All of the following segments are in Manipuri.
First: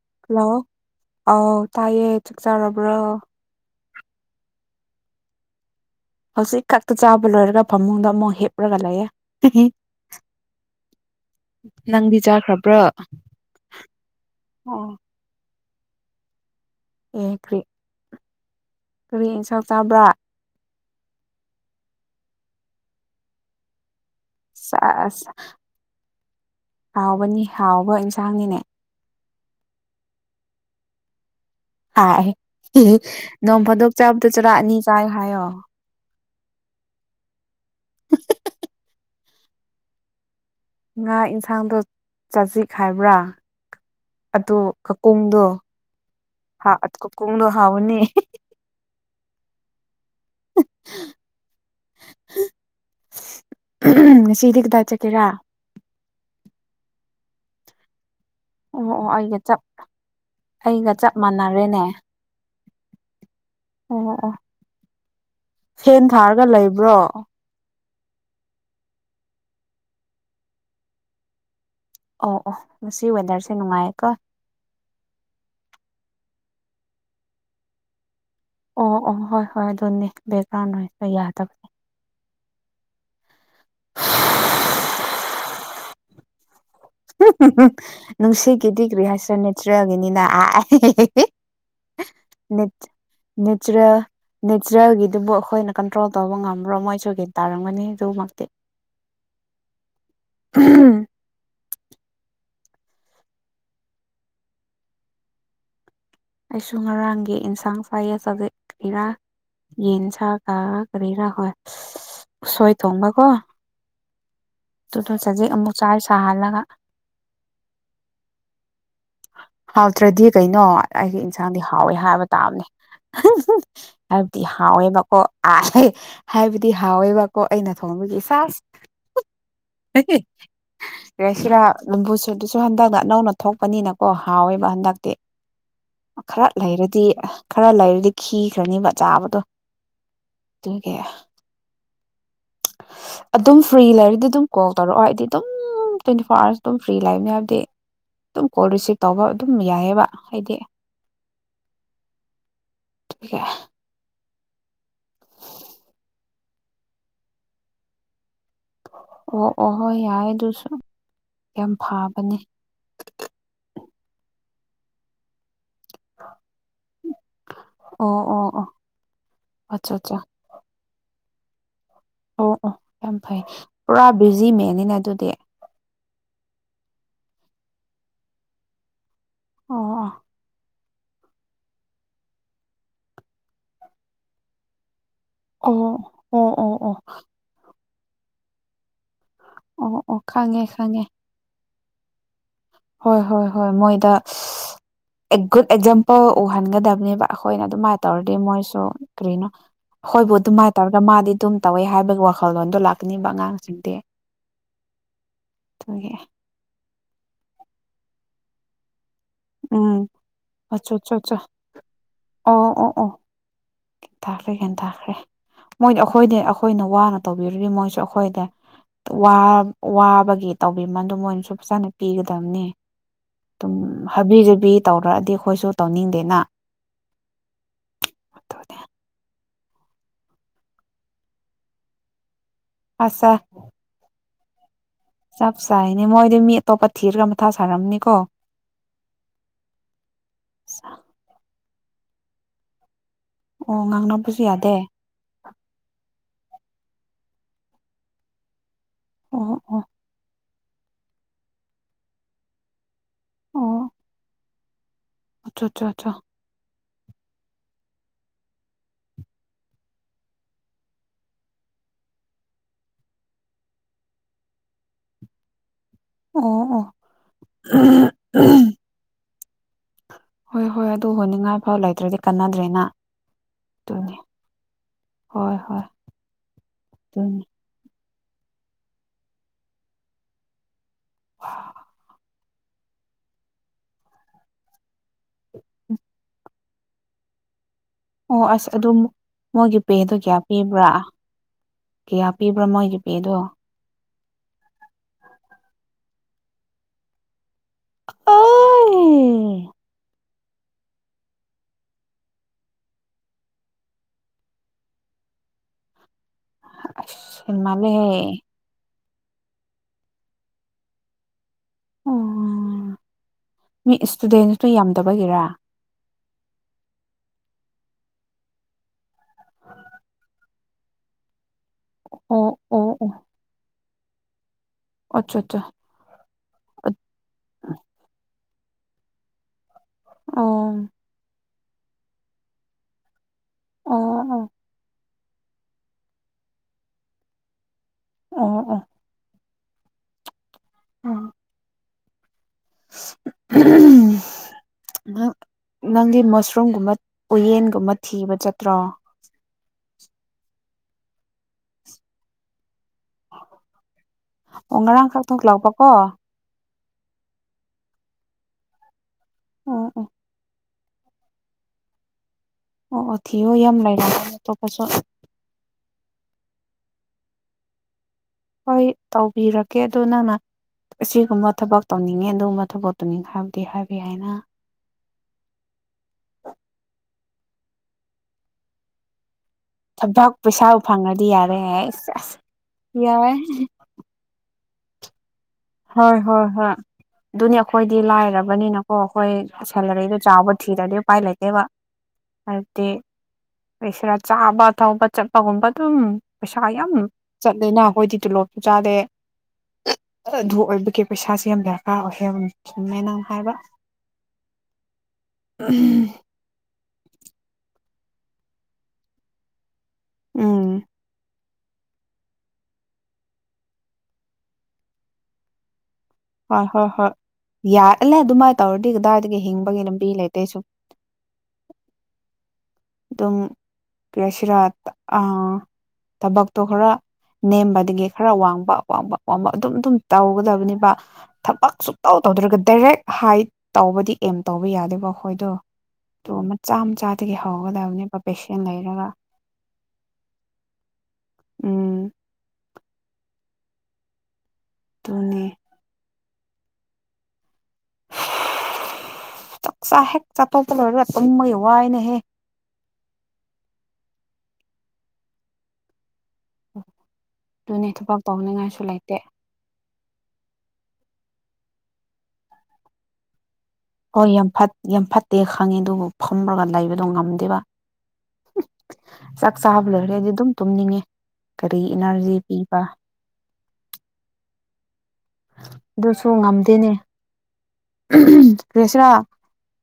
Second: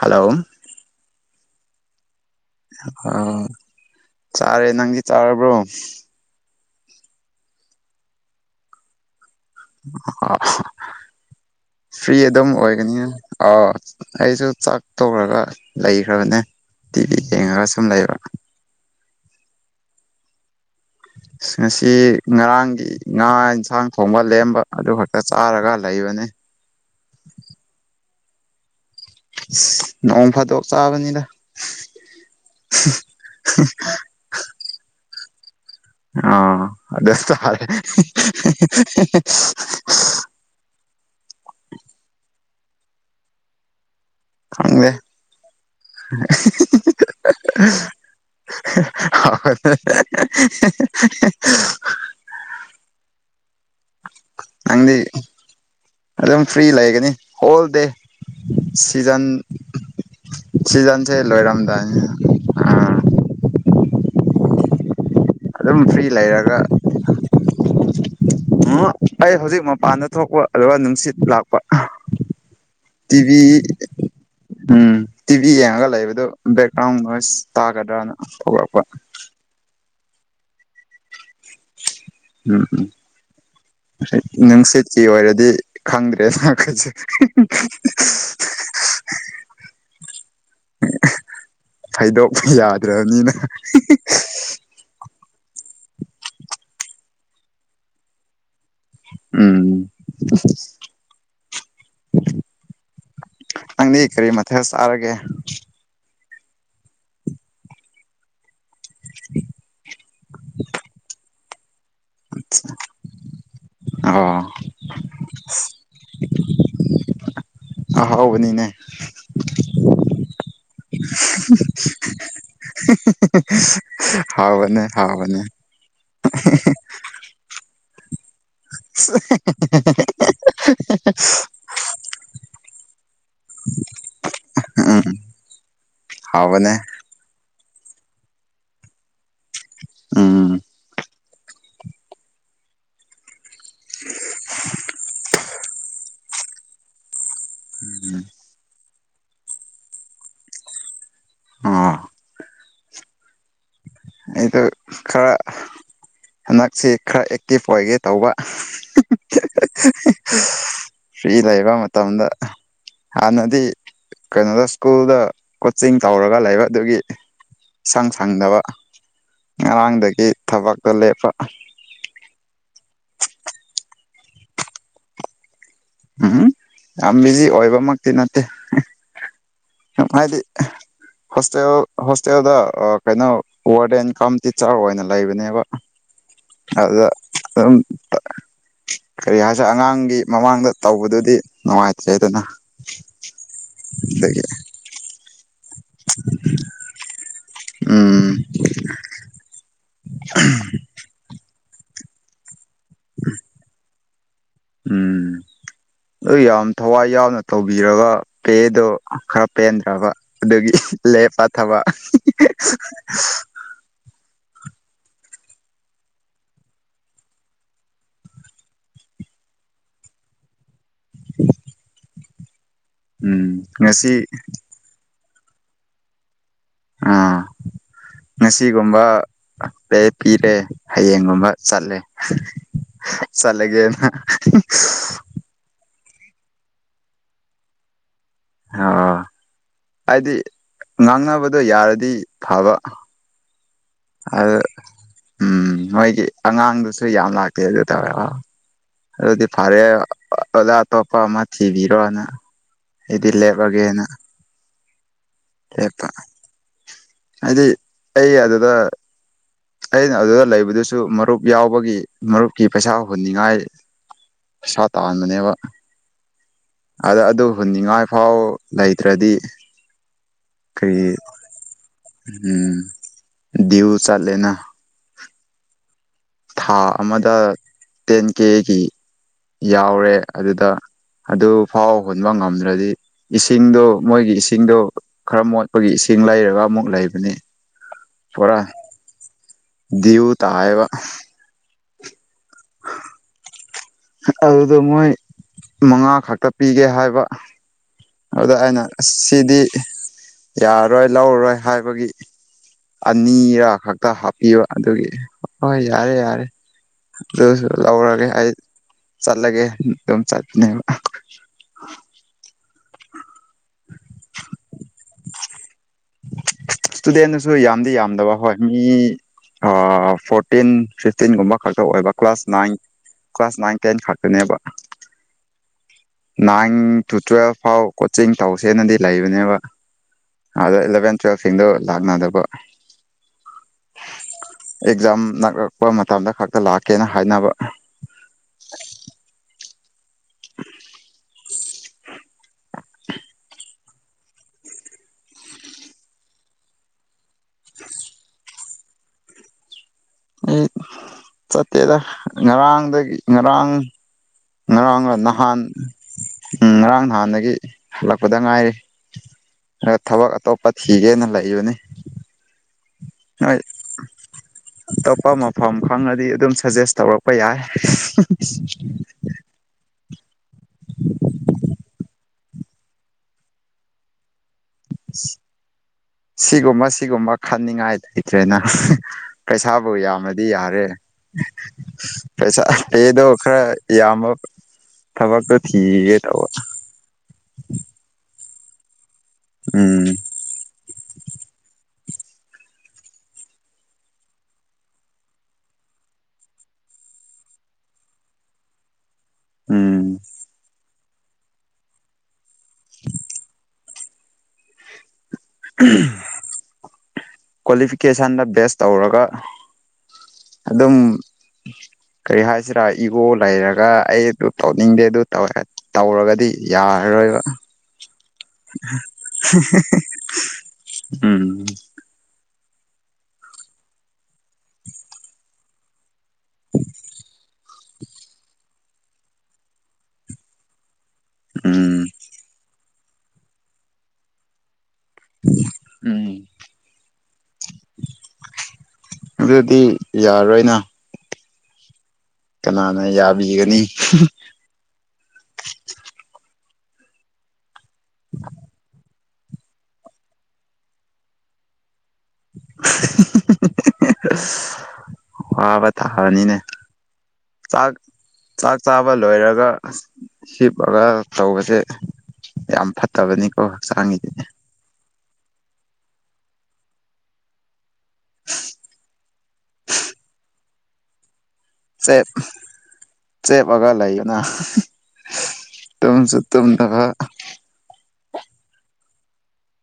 ꯍꯜꯂꯣ ꯑꯥꯎ ꯇꯥꯏꯌꯦ ꯆꯛꯆꯔꯕ꯭ꯔꯣ ꯑ ꯆꯥꯔꯦ ꯅꯪꯗꯤ ꯆꯥꯔꯕ꯭ꯔꯣ ꯍꯧꯖꯤꯛ ꯈꯛꯇ ꯆꯥꯕ ꯂꯣꯏꯔꯒ ꯐꯃꯨꯡꯗꯣ ꯑꯃꯨꯛ ꯍꯦꯞꯂꯒ ꯂꯩꯌꯦ ꯑꯣ ꯐ꯭ꯔꯤ ꯅꯪꯗꯤ ꯑꯗꯨꯝ ꯆꯥꯈ꯭ꯔꯕ꯭ꯔꯣ ꯑꯣꯏꯒꯅꯤꯅ ꯑꯥꯎ ꯑꯩꯁꯨ ꯆꯥꯛ ꯑꯣ ꯇꯧꯔꯒ ꯂꯩꯈ꯭ꯔꯕꯅꯦ ꯇꯤꯚꯤ ꯑꯦ ꯀꯔꯤ ꯌꯦꯡꯉꯒ ꯁꯨꯝ ꯂꯩꯕ ꯀꯔꯤ ꯏꯟꯁꯥꯡ ꯆꯥꯕ꯭ꯔꯥ ꯉꯁꯤ ꯉꯔꯥꯡꯒꯤ ꯉꯥꯔꯥꯡ ꯏꯟꯁꯥꯡ ꯊꯣꯡꯕ ꯂꯦꯝꯕ ꯑꯗꯨ ꯈꯛꯇ ꯑꯁ ꯆꯥꯔꯒ ꯂꯩꯕꯅꯤ ꯇꯥꯡꯉꯤꯅꯦ ꯏꯁ ꯅꯣꯡ ꯐꯗꯣꯛ ꯆꯥꯕꯅꯤꯗ ꯍꯥꯏ ꯅꯣꯡ ꯐꯥꯗꯣꯛ ꯆꯥꯕꯗꯣ ꯆꯥꯔ ꯑꯅꯤ ꯆꯥꯏ ꯍꯥꯏꯌꯣ ꯑꯥ ꯑꯗꯨꯁꯨ ꯍꯥꯏꯌꯦ ꯈꯥꯏꯕ꯭ꯔꯥꯑꯗꯨ ꯀꯥꯀꯣꯡꯗꯣ ꯍꯥꯎꯕꯅꯦ [inaudible] ꯉꯁꯤꯗꯤ ꯀꯗꯥꯏ ꯅꯪꯗꯤ ꯆꯠꯀꯦꯔ ꯑꯗꯨꯝ ꯐ꯭ꯔꯤ ꯂꯩꯒꯅꯤ ꯍꯣꯜ ꯗꯦ ꯑꯣ ꯑꯣ ꯁꯤꯖꯟ ꯑꯩꯒ ꯆꯞ ꯑꯩꯒ ꯆꯞ ꯁꯤꯖꯟꯁꯦ ꯃꯥꯟꯅꯔꯦꯅꯦ ꯂꯣꯏꯔꯝꯗꯥꯏꯅꯤꯅ ꯑꯥ ꯑꯣꯑꯣ ꯑꯗꯨꯝ ꯐ꯭ꯔꯤ ꯂꯩꯔꯒ ꯎꯝ ꯑꯩ ꯍꯧꯖꯤꯛ ꯃꯄꯥꯟꯗ ꯊꯣꯛꯄ ꯑꯗꯨꯒ ꯅꯨꯡꯁꯤꯠ ꯂꯥꯛꯄ ꯄ ꯑꯣ ꯑꯣ ꯉꯁꯤ ꯇꯤꯚꯤ ꯋꯦꯗꯔꯁꯦ ꯅꯨꯡꯉꯥꯏꯀꯣ ꯎꯝ ꯇꯤꯚꯤ ꯌꯦꯡꯉꯒ ꯂꯩꯕꯗꯨ ꯕꯦꯛꯒ꯭ꯔꯥꯎꯟ ꯅꯣꯏꯁ ꯇꯒꯗ꯭ꯔꯥꯅ ꯑꯣ ꯑꯣ ꯍꯣꯏ ꯍꯣꯏ ꯑꯗꯨꯅꯦ ꯕꯦꯛꯒ꯭ꯔꯥꯎꯟ ꯅꯣꯏꯁ ꯌꯥꯗꯕ ꯎꯝ ꯎꯝ ꯅꯨꯡꯁꯤ ꯆꯦ ꯑꯣꯏꯔꯗꯤ ꯈꯪꯗ꯭ꯔꯦꯗ ꯍꯝ ꯍꯝ ꯅꯨꯡꯁꯤ ꯒꯤꯗꯤ ꯔꯤꯌꯁꯦꯜ ꯅꯠꯇ꯭ꯔꯦꯒꯦꯅꯤꯅ ꯍꯥꯏꯗꯣꯛꯄ ꯅꯦ ꯌꯥꯗ꯭ꯔꯕꯅꯤꯅ ꯅꯦꯆꯔꯦꯜ ꯅꯦꯆꯔꯦꯜꯒꯤꯗꯨꯕꯨ ꯑꯩꯈꯣꯏꯅ ꯀꯟꯇ꯭ꯔꯣꯜ ꯇꯧꯕ ꯉꯝꯕ꯭ꯔꯣ ꯃꯣꯏ [unintelligible] ꯇꯥꯔꯝꯒꯅꯤ ꯑꯗꯨꯃꯛꯇꯤ ꯎꯝ ꯅꯪꯗꯤ ꯀꯔꯤ ꯃꯊꯦꯜ ꯆꯥꯔꯒꯦ ꯑꯩꯁꯨ ꯉꯔꯥꯡꯒꯤ ꯏꯟꯁꯥꯡ ꯐꯥꯏꯌꯦ ꯆꯖꯛ ꯏꯔꯥ ꯌꯦꯟ ꯁꯥꯒ ꯀꯔꯤꯔꯥ ꯍꯣꯏ ꯎꯁꯣꯏ ꯊꯣꯡꯕ ꯀꯣ ꯑꯣ ꯑꯗꯨꯗꯣ ꯆꯥꯖꯤꯛ ꯑꯃꯨꯛ ꯆꯥꯏ ꯁꯥꯍꯜꯂꯒ ꯑꯥ ꯍꯥꯎꯕꯅꯤꯅꯦ ꯍꯥꯎꯇ꯭ꯔꯗꯤ ꯀꯩꯅꯣ ꯑꯩꯒꯤ ꯏꯟꯁꯥꯡꯗꯤ ꯍꯥꯎꯋꯦ ꯍꯥꯏꯕ ꯇꯥꯕꯅꯦ ꯍꯥꯏꯕꯗꯤ ꯍꯥꯎꯕꯅꯦ ꯍꯥꯎꯋꯦꯕꯀꯣ ꯍꯥꯎꯕꯅꯦ ꯑ ꯍꯥꯏꯕꯗꯤ ꯍꯥꯎꯋꯦꯕꯀꯣ ꯑꯩꯅ ꯊꯣꯡꯕꯒꯤ ꯁꯥꯁ [inaudible] [unintelligible] ꯔꯦꯁꯤꯌꯥ ꯂꯝꯕꯨ ꯁꯨꯠꯇꯨꯁꯨ ꯍꯟꯗꯛꯛꯅ ꯅꯧꯅ ꯊꯣꯛꯄꯅꯤꯅ ꯍꯥꯎꯋꯦꯕ ꯎꯝ ꯍꯟꯗꯛꯇꯤ ꯈꯔ ꯍꯥꯎꯕꯅꯦ ꯂꯩꯔꯗꯤ ꯈꯔ ꯂꯩꯔꯗꯤ ꯈꯤꯈ꯭ꯔꯅꯤꯕ ꯆꯥꯕꯗꯣ ꯎꯝ ꯑꯗꯨꯒꯤ ꯑꯗꯨꯝ ꯐ꯭ꯔꯤ ꯂꯩꯔꯗꯤ ꯑꯗꯨꯝ ꯀꯣꯜ ꯇꯧꯔꯛꯑꯣ ꯑꯩꯗꯤ ꯑꯗꯨꯝ ꯇ꯭ꯋꯦꯟꯇꯤ ꯐꯣꯔ ꯑꯋꯥꯔꯁ ꯑꯗꯨꯝ ꯐ꯭ꯔꯤ ꯂꯥꯛꯕꯅꯦ ꯍꯥꯏꯕꯗꯤ ꯑꯗꯨꯝ ꯀꯣꯜ ꯔꯤꯁꯤꯞ ꯇꯧꯕ ꯑꯗꯨꯝ ꯌꯥꯏꯌꯦꯕ ꯍꯥꯏꯗꯤ ꯑ [unintelligible] ꯑꯩꯗꯣ ꯈꯔ ꯍꯟꯗꯛꯁꯤ ꯈꯔ ꯑꯦꯛꯇꯤꯞ ꯑꯣꯏꯒꯦ ꯇꯧꯕ ꯑꯣ ꯑꯣ [unintelligible] ꯍꯣꯏ ꯌꯥꯏ ꯑꯗꯨꯁꯨ [unintelligible] ꯐ꯭ꯔꯤ ꯌꯥꯝ ꯂꯩꯕ ꯃꯇꯝꯗ ꯐꯕꯅꯦ ꯍꯥꯟꯅꯗꯤ ꯀꯩꯅꯣꯗ ꯁ꯭ꯀꯨꯜꯗ ꯀꯣꯆꯤꯡ ꯇꯧꯔꯒ ꯂꯩꯕ ꯑꯗꯨꯒꯤ ꯏꯁꯪ ꯑꯣ ꯑꯣ ꯁꯪꯗꯕ ꯑꯣ ꯑꯠꯆꯥ ꯑꯠꯆꯥ ꯉꯔꯥꯡꯗꯩꯗꯤ ꯊꯕꯛꯇꯣ ꯂꯦꯞꯄ ꯑꯣ ꯑꯣ ꯌꯥꯝ ꯐꯩ ꯄꯨꯔꯥ ꯕꯤꯖꯤꯃꯦꯟꯅꯤꯅꯦ ꯑꯗꯨꯗꯤ [unintelligible] ꯌꯥꯝ ꯕꯤꯖꯤ ꯑꯣꯏꯕ ꯃꯛꯇꯤ ꯅꯠꯇꯦ ꯑꯣ ꯁꯨꯝ ꯑꯣ ꯍꯥꯏꯗꯤ ꯑꯦ ꯍꯣꯁꯇꯦꯜ ꯍꯣꯁꯇꯦꯜꯗ ꯀꯩꯅꯣ ꯋꯥꯔꯗꯦꯟ ꯀꯝ ꯇꯤꯆꯔ ꯑꯣꯏꯅ ꯂꯩꯕꯅꯦꯕ ꯑꯣ ꯑꯣ ꯑꯣ ꯑꯣ ꯑꯗꯨꯗ ꯑꯗꯨꯝ ꯀꯔꯤ ꯍꯥꯏꯁꯦꯔꯥ ꯑꯣ ꯑꯉꯥꯡꯒꯤ ꯑꯣ ꯈꯪꯉꯦ ꯃꯃꯥꯡꯗ ꯈꯪꯉꯦ ꯇꯧꯕꯗꯨꯗꯤ ꯅꯨꯡꯉꯥꯏꯇ꯭ꯔꯦꯗꯅ ꯍꯣꯏ ꯍꯣꯏ ꯍꯣꯏ ꯃꯣꯏꯗ ꯑꯗꯒꯤ ꯑꯦ ꯒꯨꯗ ꯑꯦꯛꯖꯥꯝꯄꯜ ꯎꯍꯟꯒꯗꯝꯅꯦꯕ ꯑꯩꯈꯣꯏꯅ ꯑꯗꯨꯃꯥꯏꯅ ꯎꯝ ꯇꯧꯔꯗꯤ ꯃꯣꯏꯁꯨ ꯀꯔꯤꯅꯣ ꯑꯩꯈꯣꯏꯕꯨ ꯑꯗꯨꯃꯥꯏꯅ ꯇꯧꯔꯒ ꯃꯥꯗꯤ ꯑꯗꯨꯝ ꯇꯧꯋꯦ ꯍꯥꯏꯕ ꯋꯥꯈꯜꯂꯣꯟꯗꯣ ꯂꯥꯛꯀꯅꯤꯕ ꯑꯉꯥꯡꯁꯤꯡꯗꯤ ꯎꯝ ꯑꯗꯨꯒꯤ ꯅꯣꯏ ꯌꯥꯝ ꯊꯋꯥꯏ ꯌꯥꯎꯅ ꯇꯧꯕꯤꯔꯒ ꯄꯦꯗꯣ ꯈꯔ ꯎꯝ ꯄꯦꯟꯗ꯭ꯔꯕ ꯑꯗꯨꯒꯤ ꯑꯆꯣ ꯆꯣ ꯆꯣ ꯂꯦꯞꯄ ꯊꯕꯛ [unintelligible] [inaudible] ꯇꯥꯛꯈ꯭ꯔꯦ ꯒ꯭ꯌꯥꯟ ꯇꯥꯈ꯭ꯔꯦ ꯃꯣꯏꯗꯤ ꯑꯩꯈꯣꯏꯗꯤ ꯑꯩꯈꯣꯏꯅ ꯋꯥꯅ ꯇꯧꯕꯤꯔꯗꯤ ꯃꯣꯏꯁꯨ ꯑꯩꯈꯣꯏꯗ ꯋꯥ ꯋꯥꯕꯒꯤ ꯇꯧꯕꯤꯃꯟꯗꯨ ꯃꯣꯏꯅꯁꯨ ꯐꯖꯟꯅ ꯄꯤꯒꯗꯝꯅꯦ ꯎꯝ ꯗꯨꯝ ꯉꯁꯤ ꯍꯥꯕꯤꯖꯥꯕꯤ ꯇꯧꯔꯛꯑꯗꯤ ꯑꯩꯈꯣꯏꯁꯨ ꯇꯧꯅꯤꯡꯗꯦꯅ ꯑꯥ ꯑꯗꯨꯅꯦ ꯉꯁꯤꯒꯨꯝꯕ ꯄꯦ ꯄꯤꯔꯦ ꯍꯌꯦꯡꯒꯨꯝꯕ ꯆꯠꯂꯦ [unintelligible] ꯑꯁ ꯆꯠꯂꯒꯦꯅ [unintelligible] ꯆꯞ ꯆꯥꯏꯅꯦ ꯃꯣꯏꯗꯤ ꯃꯤ ꯑꯇꯣꯞꯄ ꯊꯤꯔ ꯃꯊꯥ ꯁꯥꯔꯝꯅꯤ ꯀꯣ ꯑ ꯍꯥꯏꯗꯤ ꯉꯥꯡꯅꯕꯗ ꯌꯥꯔꯗꯤ ꯐꯕ ꯑꯣ ꯉꯥꯡꯅꯕꯁꯨ ꯑꯗ ꯌꯥꯗꯦ ꯎꯝ ꯃꯣꯏꯒꯤ ꯑꯉꯥꯡꯗꯨꯁꯨ ꯌꯥꯝ ꯂꯥꯛꯇꯦ ꯑꯗꯨꯗ ꯑꯗꯨꯗꯤ ꯑꯣ ꯐꯔꯦ ꯑꯣ ꯑꯣꯖꯥ ꯑꯇꯣꯞꯄ ꯑꯃ ꯊꯤꯕꯤꯔꯣꯅ ꯑꯩꯗꯤ ꯑꯣ ꯂꯦꯞꯂꯒꯦꯅ ꯑꯆꯥ ꯆꯥ ꯆꯥ ꯍꯥꯏꯗꯤ ꯑꯩ ꯑꯗꯨꯗ ꯑꯩꯅ ꯑꯗꯨꯗ ꯂꯩꯕꯗꯨꯁꯨ ꯃꯔꯨꯞ ꯌꯥꯎꯕꯒꯤ ꯃꯔꯨꯞꯀꯤ ꯄꯩꯁꯥ ꯍꯨꯟꯅꯤꯡꯉꯥꯏ ꯄꯩꯁꯥ ꯇꯥꯟꯕꯅꯦꯕ ꯑꯣ ꯑꯣ ꯑꯗ ꯑꯗꯨ ꯍꯨꯅꯤꯡꯉꯥꯏ ꯐꯥꯎ ꯂꯩꯇ꯭ꯔꯗꯤ ꯍꯣꯏ ꯍꯣꯏ ꯀꯔꯤ ꯑꯗꯨ ꯍꯨꯟꯅꯤꯉꯥꯏꯐꯧ ꯂꯩꯇ꯭ꯔꯗꯤ ꯎꯝ ꯀꯥꯟꯅꯗ꯭ꯔꯦꯅ ꯗ꯭ꯌꯨ ꯑꯗꯨꯅꯤ ꯆꯠꯂꯦꯅ ꯍꯣꯏ ꯍꯣꯏ ꯊꯥ ꯑꯃꯗ ꯑꯗꯨꯅꯤ ꯇꯦꯟ ꯀꯦꯒꯤ ꯌꯥꯎꯔꯦ ꯑꯗꯨꯗ ꯑꯗꯨ ꯐꯥꯎ ꯍꯨꯟꯕ ꯉꯝꯗ꯭ꯔꯗꯤ ꯏꯁꯤꯡꯗꯣ ꯃꯣꯏꯒꯤ ꯏꯁꯤꯡꯗꯣ ꯈꯔ ꯃꯣꯠꯄꯒꯤ ꯏꯁꯤꯡ ꯂꯩꯔꯒ ꯑꯃꯨꯛ ꯂꯩꯕꯅꯤ ꯑꯣ ꯄꯨꯔꯥ ꯑꯁ ꯑꯗꯨꯃꯨꯛ ꯃꯣꯏꯒꯤ ꯄꯦꯗꯣ ꯗ꯭ꯌꯨ ꯀ꯭ꯌꯥ ꯇꯥꯏꯕ ꯄꯤꯕ꯭ꯔꯥ ꯀ꯭ꯌꯥ ꯄꯤꯕ꯭ꯔꯥ ꯃꯣꯏꯒꯤ ꯄꯦꯗꯣ ꯑꯗꯨꯗ ꯃꯣꯏ ꯃꯉꯥ ꯈꯛꯇ ꯄꯤꯒꯦ ꯍꯥꯏꯕ ꯑꯗ ꯑꯩꯅ ꯁꯤꯗꯤ ꯑꯩ ꯌꯥꯔꯣꯏ ꯂꯧꯔꯔꯣꯏ ꯍꯥꯏꯕꯒꯤ ꯑꯅꯤꯔ ꯈꯛꯇ ꯍꯥꯞꯄꯤꯕ ꯑꯗꯨꯒꯤ ꯍꯣꯏ ꯌꯥꯔꯦ ꯌꯥꯔꯦ ꯑꯗꯨ ꯑꯁ ꯑꯣꯏꯁꯨ ꯂꯧꯔꯒꯦ ꯍꯦꯟꯃꯜꯂꯦꯍꯦ ꯑꯩ ꯆꯠꯂꯒꯦ ꯗꯨꯝ ꯆꯠꯄꯅꯦꯕ ꯑꯣ ꯃꯤ ꯏꯁꯇꯨꯗꯦꯟꯁꯇꯨ ꯌꯥꯝꯗꯕꯒꯤꯔꯥ ꯁꯨ ꯌꯥꯝꯗꯤ ꯌꯥꯝꯗꯕ ꯍꯣꯏ ꯃꯤ ꯑꯥ ꯐꯣꯔꯇꯤꯟ ꯐꯤꯐꯇꯤꯟꯒꯨꯝꯕ ꯈꯛꯇ ꯑꯣꯏꯕ ꯀ꯭ꯂꯥꯁ ꯑꯣ ꯅꯥꯏꯟ ꯑꯣ ꯀ꯭ꯂꯥꯁ ꯅꯥꯏꯟ ꯇꯦꯟ ꯈꯛꯇꯅꯦꯕ ꯑꯆꯥ ꯆꯥ ꯅꯥꯏꯟ ꯇꯨ ꯇꯨꯋꯦꯜꯚ ꯐꯥꯎ ꯀꯣꯆꯤꯡ ꯇꯧꯁꯦꯅꯗꯤ ꯂꯩꯕꯅꯦꯕ ꯑꯣ ꯑꯗ ꯏꯂꯕꯦꯟ ꯇ꯭ꯋꯦꯜꯐ ꯁꯤꯡꯗꯨ ꯂꯥꯛꯅꯗꯕ ꯑꯥ ꯑꯥ ꯑꯦꯛꯖꯥꯝ ꯅꯛꯔꯛꯄ ꯃꯇꯝꯗ ꯈꯛꯇ ꯂꯥꯛꯀꯦꯅ ꯍꯥꯏꯅꯕ ꯎꯝ ꯑ [inaudible] ꯑꯍꯝ ꯅꯪ ꯅꯪꯒꯤ ꯃꯁꯔꯨꯝꯒꯨꯝꯕ ꯎꯌꯦꯟꯒꯨꯝꯕ ꯊꯤꯕ ꯆꯠꯇ꯭ꯔꯣ ꯑꯩ ꯆꯠꯇꯦꯗ ꯉꯔꯥꯡ ꯗꯒꯤ ꯉꯔꯥꯡ ꯑꯣ ꯉꯔꯥꯡ ꯉꯔꯥꯡꯂ ꯈꯛ ꯅꯍꯥꯟ ꯊꯣꯛꯂꯛꯄꯀꯣ ꯑꯣ ꯎꯝ ꯉꯔꯥꯡ ꯅꯍꯥꯟꯗꯒꯤ ꯍꯜꯂꯛꯄꯗ ꯉꯥꯏꯔꯤ ꯈꯔ ꯑꯣ ꯊꯕꯛ ꯑꯇꯣꯞꯄ ꯊꯤꯒꯦꯅ ꯂꯩꯕꯅꯤ ꯑꯣ ꯑꯣ ꯊꯤꯌꯣ ꯅꯣꯏ ꯌꯥꯝ ꯂꯩꯔꯝꯒꯅꯤ ꯑꯇꯣꯞꯄꯁꯨ ꯑꯇꯣꯞꯄ ꯃꯐꯝ ꯈꯪꯉꯗꯤ ꯑꯗꯨꯝ ꯁꯖꯦꯁ ꯇꯧꯔꯛꯄ ꯌꯥꯏ ꯍꯣꯏ ꯇꯧꯕꯤꯔꯛꯀꯦ ꯑꯗꯨ ꯅꯪꯅ ꯑꯁꯤꯒꯨꯝꯕ ꯊꯕꯛ ꯇꯧꯅꯤꯡꯉꯦ ꯑꯗꯨꯝꯕ ꯊꯕꯛꯇꯨꯅꯤꯡ ꯍꯥꯏꯕꯗꯤ ꯍꯥꯏꯕ ꯌꯥꯏꯅ ꯍꯥꯞꯅꯤꯡꯉꯥꯏ ꯂꯩꯇ꯭ꯔꯦꯅ ꯄꯩꯁꯥꯕꯨ ꯊꯕꯛ ꯌꯥꯝꯃꯗꯤ ꯄꯩꯁꯥꯕꯨ ꯌꯥꯔꯦ ꯐꯪꯉꯗꯤ ꯌꯥꯔꯦ ꯑꯁ ꯑꯁ ꯄꯩꯁꯥ ꯄꯦꯗꯣ ꯌꯥꯔꯦ ꯈꯔ ꯌꯥꯝꯕ ꯊꯕꯛꯇꯣ ꯊꯤꯒꯦ ꯍꯣꯏ ꯍꯣꯏ ꯇꯧꯕ ꯍꯣꯏ ꯑꯗꯨꯅꯤ ꯑꯩꯈꯣꯏꯗꯤ ꯂꯥꯏꯔꯕ ꯕꯅꯤꯅꯀꯣ ꯑꯩꯈꯣꯏ ꯎꯝ ꯁꯦꯜꯂꯔꯤꯗꯣ ꯆꯥꯎꯕ ꯊꯤꯗ꯭ꯔꯗꯤ ꯎꯄꯥꯏ ꯂꯩꯇꯦꯕ ꯍꯥꯏꯕꯗꯤ ꯄꯩꯁꯤꯔꯥ ꯆꯥꯕ ꯊꯧꯕ ꯆꯠꯄꯒꯨꯝꯕ ꯑꯗꯨꯝ ꯄꯩꯁꯥ ꯌꯥꯝ ꯆꯠꯂꯦꯅ ꯑꯩꯈꯣꯏꯗꯤ ꯇꯨꯂꯣꯞ ꯆꯥꯗꯦ ꯎꯝ ꯑꯗꯨ ꯑꯣꯏꯕꯒꯤ ꯄꯩꯁꯥꯥꯁꯦ ꯌꯥꯝ ꯗꯔꯀꯥꯔ ꯑꯣꯏꯍꯝ ꯆꯨꯝꯃꯦ ꯅꯪ ꯍꯥꯏꯕ ꯎꯍꯝ ꯀ꯭ꯋꯥꯂꯤꯐꯤꯀꯦꯁꯟꯗ ꯕꯦꯁ ꯇꯧꯔꯒ ꯎꯝ ꯑꯗꯨꯝ ꯀꯔꯤ ꯍꯥꯏꯁꯤꯔꯥ ꯏꯒꯣ ꯂꯩꯔꯒ ꯑꯩ ꯑꯗꯨ ꯇꯧꯅꯤꯡꯗꯦ ꯑꯗꯨ ꯇꯧꯋꯦ ꯇꯧꯔꯒꯗꯤ ꯍꯣꯏ ꯍꯣꯏ ꯍꯣꯏ ꯌꯥꯔꯔꯣꯏꯕ ꯌꯥꯔꯂꯦ ꯑꯗꯨꯃꯥꯏꯅ ꯇꯧꯔꯗꯤ ꯀꯗꯥꯏꯗꯒꯤ ꯍꯤꯡꯕꯒꯤ ꯂꯝꯕꯤ ꯂꯩꯇꯦ ꯁꯨꯝ ꯎꯝ ꯑꯗꯨꯝ ꯀ꯭ꯔꯤ ꯍꯥꯏꯁꯤꯔꯥ ꯇ ꯑꯥ ꯊꯕꯛꯇꯣ ꯈꯔ ꯅꯦꯝꯕꯗꯒꯤ ꯈꯔ ꯋꯥꯡꯕ ꯋꯥꯡꯕ ꯋꯥꯡꯕ ꯑꯗꯨꯝ ꯑꯗꯨꯝ ꯇꯧꯒꯗꯕꯅꯦꯕꯥ ꯊꯕꯛ ꯎꯝ ꯁꯨꯛꯇꯧ ꯇꯧꯗ꯭ꯔꯒ ꯗꯥꯏꯔꯦꯛ ꯍꯥꯏꯠ ꯇꯧꯕꯗꯤ ꯑꯦꯝ ꯇꯧꯕ ꯌꯥꯗꯦꯕ ꯕꯍꯣꯏꯗꯣ ꯎꯝ ꯇꯣꯂꯣꯞ ꯃꯆꯥ ꯆꯥꯗꯒꯤ ꯑꯗꯨꯗꯤ ꯌꯥꯔꯣꯏꯅꯥ ꯎꯝ ꯀꯅꯥꯅ ꯌꯥꯕꯤꯒꯅꯤ ꯇꯨꯅꯦ [inaudible] ꯆꯥꯛꯆꯥꯥ ꯍꯦꯛ ꯆꯥ ꯇꯣꯛꯄ ꯂꯣꯏꯔꯒ ꯇꯨꯝꯕꯒꯤ ꯋꯥꯏꯅꯦꯍꯦ [unintelligible] ꯋꯥꯕ ꯇꯥ ꯐꯅꯤꯅꯦ ꯑꯗꯨꯅꯦ ꯆꯥꯛ ꯊꯕꯛ ꯆꯥꯛ ꯇꯧꯅꯤꯡꯉꯥꯏꯁꯨ ꯆꯥꯕ ꯂꯩꯇꯦ ꯂꯣꯏꯔꯒ ꯑꯁ ꯍꯤꯞꯂꯒ ꯇꯧꯕꯁꯦ ꯌꯥꯝ ꯐꯠꯇꯕꯅꯤ ꯍꯣꯏ ꯌꯥꯝ ꯐꯠ ꯌꯥꯝ ꯐꯠꯇꯦ ꯈꯪꯉꯦ ꯑꯗꯨꯕꯨ ꯐꯝꯔꯒ ꯂꯩꯕꯗꯣ ꯉꯝꯗꯦꯕꯥ ꯆꯥꯛ ꯆꯥꯕ ꯂꯣꯏꯔꯒ ꯑꯩꯗꯤ ꯑꯗꯨꯝ ꯇꯨꯝꯅꯤꯡꯉꯦ ꯀꯔꯤ ꯆꯦꯞ ꯏꯅꯔꯖꯤ ꯄꯤꯕꯥ ꯆꯦꯞꯑꯒ ꯂꯩꯕꯅ ꯑꯗꯨꯁꯨ ꯇꯨꯝꯁꯨ ꯉꯝꯗꯦꯅꯦ ꯇꯨꯝꯗꯕ ꯀ꯭ꯔꯦꯁꯦꯔꯥ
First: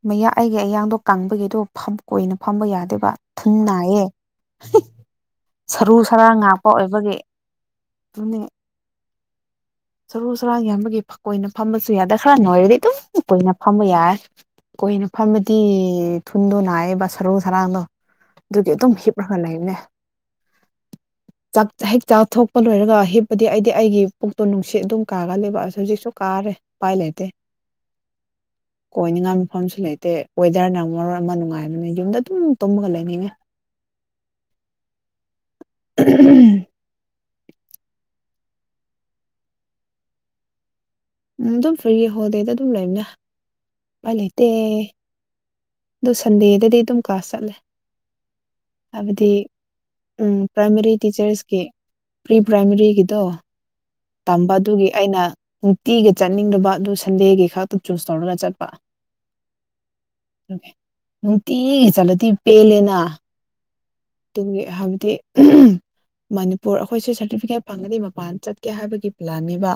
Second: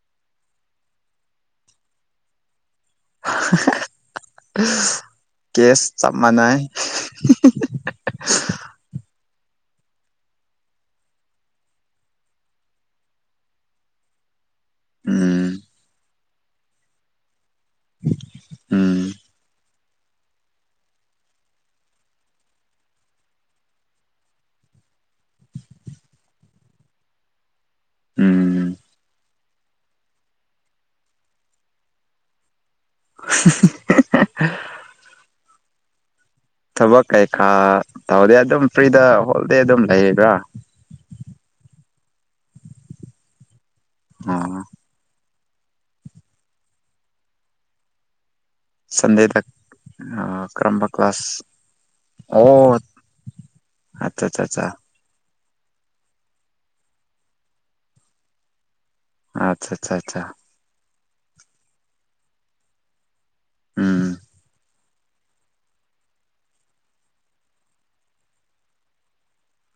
ꯃꯌꯥ ꯑꯩꯒꯤ ꯑꯌꯥꯡꯗꯣ ꯀꯪꯕꯒꯤꯗꯣ ꯐꯞ ꯑꯣꯏꯅ ꯐꯝꯕ ꯌꯥ ꯗꯦꯕꯤ ꯊꯨꯟ ꯅꯥꯏꯌꯦ ꯍꯦ ꯀꯦꯁ ꯁꯔꯨ ꯆꯞ ꯁꯔꯥꯡ ꯃꯥꯟꯅꯩ ꯉꯥꯛꯇ ꯑꯣꯏꯕꯒꯤ ꯇꯨꯝꯅꯤꯡ ꯁꯔꯨ ꯁꯔꯥꯡ ꯌꯥꯝꯕꯒꯤ ꯐꯛ ꯑꯣꯏꯅ ꯐꯝꯕꯁꯨ ꯌꯥꯗ ꯈꯔꯅ ꯅꯣꯏꯔꯗꯤ ꯑꯗꯨꯝ ꯀꯨꯏꯅ ꯐꯝꯕ ꯌꯥꯏ ꯀꯨꯏꯅ ꯎꯝ ꯐꯝꯃꯗꯤ ꯊꯨꯟꯗꯣ ꯅꯥꯏꯑꯦꯕ ꯁꯔꯨ ꯁꯔꯥꯡꯗꯣ ꯑꯗꯨꯒꯤ ꯑꯗꯨꯝ ꯎꯝ ꯍꯤꯞꯂꯒ ꯂꯩꯕꯅꯦ ꯆꯥꯛ ꯍꯦꯛ ꯆꯥ ꯊꯣꯛꯄ ꯂꯣꯏꯔꯒ ꯍꯤꯞꯄꯗꯤ ꯑꯩꯗꯤ ꯑꯩꯒꯤ ꯄꯨꯛ ꯇꯣ ꯅꯨꯡꯁꯤꯠ ꯑꯗꯨꯝ ꯀꯥꯒꯜꯂꯦꯕꯥ ꯑꯁ ꯍꯧꯖꯤꯛꯁꯨ ꯀꯥꯔꯦ ꯄꯥꯏ ꯂꯩꯇꯦ ꯎꯝ ꯀꯣꯏꯅꯤꯡꯉꯥꯏ ꯃꯐꯝꯁꯨ ꯂꯩꯇꯦ ꯋꯦꯗꯔꯅ ꯃꯔꯣꯟ ꯑꯃ ꯅꯨꯡꯉꯥꯏꯕꯅꯦ ꯌꯨꯝꯗ ꯑꯗꯨꯝ ꯇꯨꯝꯃꯒ ꯂꯩꯅꯤꯡꯉꯦ ꯍ ꯍ ꯍ ꯊꯕꯛ ꯀꯩꯀꯥ ꯇꯧꯗꯦ ꯑꯗꯨꯝ ꯐ꯭ꯔꯤꯗꯥ ꯍꯣꯜꯗꯦ ꯑꯗꯨꯝ ꯂꯩꯕ꯭ꯔꯥ ꯎꯝ ꯑꯗꯨꯝ ꯐ꯭ꯔꯤꯌꯦ ꯍꯣꯜꯗꯦꯗ ꯑꯗꯨꯝ ꯂꯩꯕꯅꯦ ꯎꯄꯥꯏ ꯂꯩꯇꯦ ꯑꯣ ꯑꯗꯨ ꯁꯟꯗꯦꯗꯗꯤ ꯑꯗꯨꯝ ꯀ꯭ꯂꯥꯁ ꯆꯠꯂꯦ ꯍꯥꯏꯕꯗꯤ ꯁꯟꯗꯦꯗ ꯎꯝ ꯀꯔꯝꯕ ꯄ꯭ꯔꯥꯏꯃꯔꯤ ꯀ꯭ꯂꯥꯁ ꯇꯤꯆꯔꯁꯀꯤ ꯄ꯭ꯔꯤ ꯑꯣ ꯄ꯭ꯔꯥꯏꯃꯔꯤꯒꯤꯗꯣ ꯑꯠꯆꯥ ꯑꯠꯆꯥ ꯇꯝꯕ ꯑꯠꯆꯥ ꯑꯗꯨꯒꯤ ꯑꯩꯅꯥ ꯅꯨꯡꯇꯤꯒꯤ ꯆꯠꯅꯤꯡꯗꯕꯥ ꯑꯗꯨ ꯁꯟꯗꯦꯒꯤ ꯈꯥꯛꯇ ꯆꯨꯁ ꯇꯧꯔꯒ ꯆꯠꯄ ꯑꯆꯥ ꯆꯥ ꯆꯥ ꯅꯨꯡꯇꯤꯒꯤ ꯆꯠꯂꯗꯤ ꯄꯦꯜꯂꯦꯅꯥ ꯎꯝ ꯑꯗꯨꯒꯤ ꯍꯥꯏꯕꯗꯤ ꯃꯅꯤꯄꯨꯔ ꯑꯈꯣꯏꯁꯦ ꯁꯥꯔꯇꯤꯐꯤꯀꯦꯠ ꯐꯪꯉꯗꯤ ꯃꯄꯥꯟ ꯆꯠꯀꯦ ꯍꯥꯏꯕꯒꯤ ꯄ꯭ꯂꯥꯟꯅꯦꯕꯥ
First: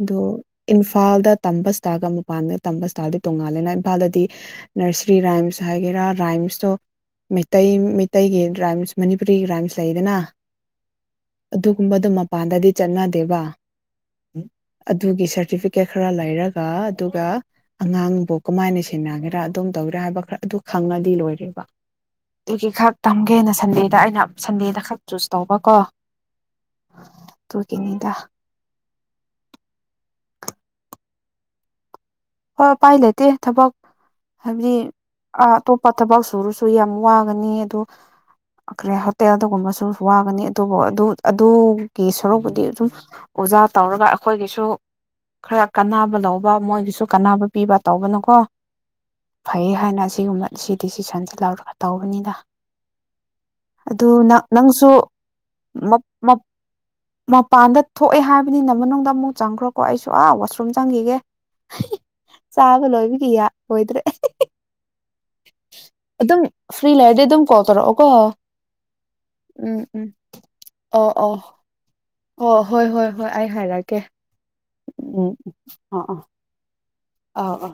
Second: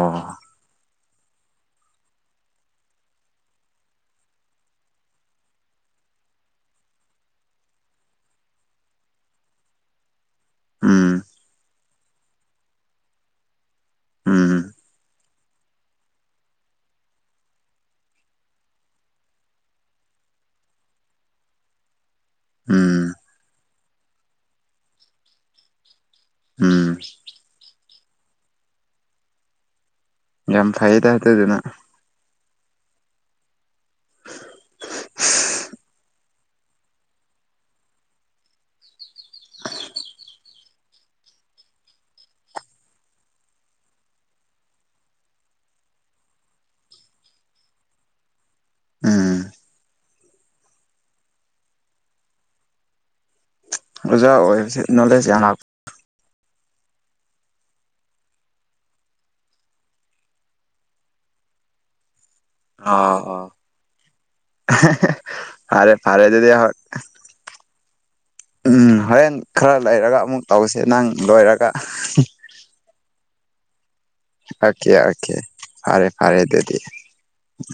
ꯑꯗꯣ ꯏꯟꯐ ꯏꯝꯐꯥꯜꯗ ꯇꯝꯕ ꯁ꯭ꯇꯥꯏꯜꯒ ꯃꯄꯥꯟꯗ ꯇꯝꯕ ꯁ꯭ꯇꯥꯏꯜꯗꯤ ꯇꯣꯡꯉꯥꯜꯂꯦꯅꯦ ꯏꯝꯐꯥꯜꯗꯗꯤ ꯅꯔꯁꯔꯤ ꯔꯥꯏꯝꯁ ꯍꯥꯏꯒꯦ ꯔꯥ ꯔꯥꯏꯝꯁꯇꯣ ꯃꯩꯇꯩ ꯃꯩꯇꯩꯒꯤ ꯔꯥꯏꯝꯁ ꯃꯅꯤꯄꯨꯔꯤꯒꯤ ꯔꯥꯏꯝꯁ ꯂꯩꯗꯅꯥ ꯎꯝ ꯑꯗꯨꯒꯨꯝꯕꯗꯣ ꯃꯄꯥꯟꯗꯗꯤ ꯆꯠꯅꯗꯦꯕꯥ ꯎꯝ ꯑꯗꯨꯒꯤꯁꯦ ꯇꯤꯐꯤꯀꯦꯠ ꯈꯔ ꯂꯩꯔꯒꯥ ꯑꯗꯨꯒꯥ ꯑꯉꯥꯡꯕꯨ ꯀꯃꯥꯏꯅ ꯁꯦꯟꯅꯒꯦꯔꯥ ꯑꯗꯨꯝ ꯇꯧꯌꯤꯔꯥ ꯍꯥꯏꯕ ꯈꯔ ꯑꯗꯨ ꯈꯪꯂꯗꯤ ꯂꯣꯏꯔꯦꯕꯥ ꯗꯨꯒꯤ ꯈꯛ ꯎꯝ ꯅ ꯁꯟꯗꯦꯗ ꯑꯩꯅ ꯁꯟꯗꯦꯗ ꯈꯛ ꯆꯨꯁ ꯇꯧꯕꯀꯣ ꯎꯝ ꯇꯥ ꯌꯥꯝ ꯐꯩꯌꯦꯗ ꯑꯗꯨꯗꯅ ꯑ ꯎꯄꯥꯏꯂꯩꯇꯦ ꯊꯕꯛ ꯍꯥꯏꯕꯗꯤ ꯑꯇꯣꯞꯄ ꯊꯕꯛ ꯁꯨꯔꯁꯨ ꯌꯥꯝ ꯋꯥꯒꯅꯤ ꯑꯗꯣ ꯈ꯭ꯔꯦ ꯍꯣꯇꯦꯜꯗꯒꯨꯝꯕꯁꯨ ꯋꯥꯒꯅꯤ ꯑꯗꯨꯕꯨ ꯑꯗꯨꯒꯤ ꯁꯣꯔꯨꯛꯄꯨꯗꯤ ꯑꯗꯨꯝ ꯑꯣꯖꯥ ꯇꯧꯔꯒ ꯑꯈꯣꯏꯒꯤꯁꯨ ꯈꯔ ꯀꯥꯟꯅꯕ ꯂꯧꯕ ꯃꯣꯏꯒꯤꯁꯨ ꯀꯅꯥꯅꯕ ꯄꯤꯕ ꯇꯧꯒꯅꯣꯀꯣ ꯎꯝ ꯐꯩꯌꯦ ꯍꯥꯏꯅ ꯑꯁꯤꯒꯨꯝꯕ ꯁꯤ ꯗꯤꯁꯤꯁꯟꯁꯤ ꯂꯧꯔꯒ ꯇꯧꯕꯅꯤꯗ ꯑꯗꯨ ꯑꯣꯖꯥ ꯑꯣꯏꯕꯁꯦ ꯅꯪꯁꯨ ꯅꯣꯂꯦꯖ ꯌꯥꯝ ꯂꯥꯛꯄ ꯃꯞ ꯃꯞ [inaudible] ꯃꯄꯥꯟꯗ ꯊꯣꯛꯑꯦ ꯍꯥꯏꯕꯅꯤꯅ ꯃꯅꯨꯡꯗ ꯑꯃꯨꯛ ꯆꯪꯈ꯭ꯔꯣꯀꯣ ꯑꯩꯁꯨ ꯑꯥ ꯋꯥꯁꯔꯨꯝ ꯆꯪꯈꯤꯒꯦ ꯆꯥꯕ ꯂꯣꯏꯕꯒꯤꯌꯥ ꯍꯣꯏꯗ꯭ꯔꯦ ꯍꯦ ꯍꯦ ꯑꯗꯨꯝ ꯐ꯭ꯔꯤ ꯂꯩꯔꯗꯤ ꯑꯗꯨꯝ ꯀꯣꯜ ꯇꯧꯔꯛꯑꯣꯀꯣ ꯎꯝ ꯍꯣꯔꯦꯟ ꯈꯔ ꯎꯝ ꯎꯝ ꯂꯩꯔꯒ ꯑꯃꯨꯛ ꯇꯧꯁꯦ ꯅꯪ ꯂꯣꯏꯔꯒ ꯍꯣ ꯍꯣꯏ ꯍꯣꯏ ꯍꯣꯏ ꯑꯩ ꯍꯥꯏꯔꯛꯀꯦ ꯑꯣꯀꯦ ꯎꯝ ꯑꯣꯀꯦ ꯎꯝ ꯑ ꯑꯥ ꯐꯔꯦ ꯑꯥꯎ ꯐꯔꯦ ꯑꯗꯨꯗꯤ ꯑꯥꯎ ꯑꯥ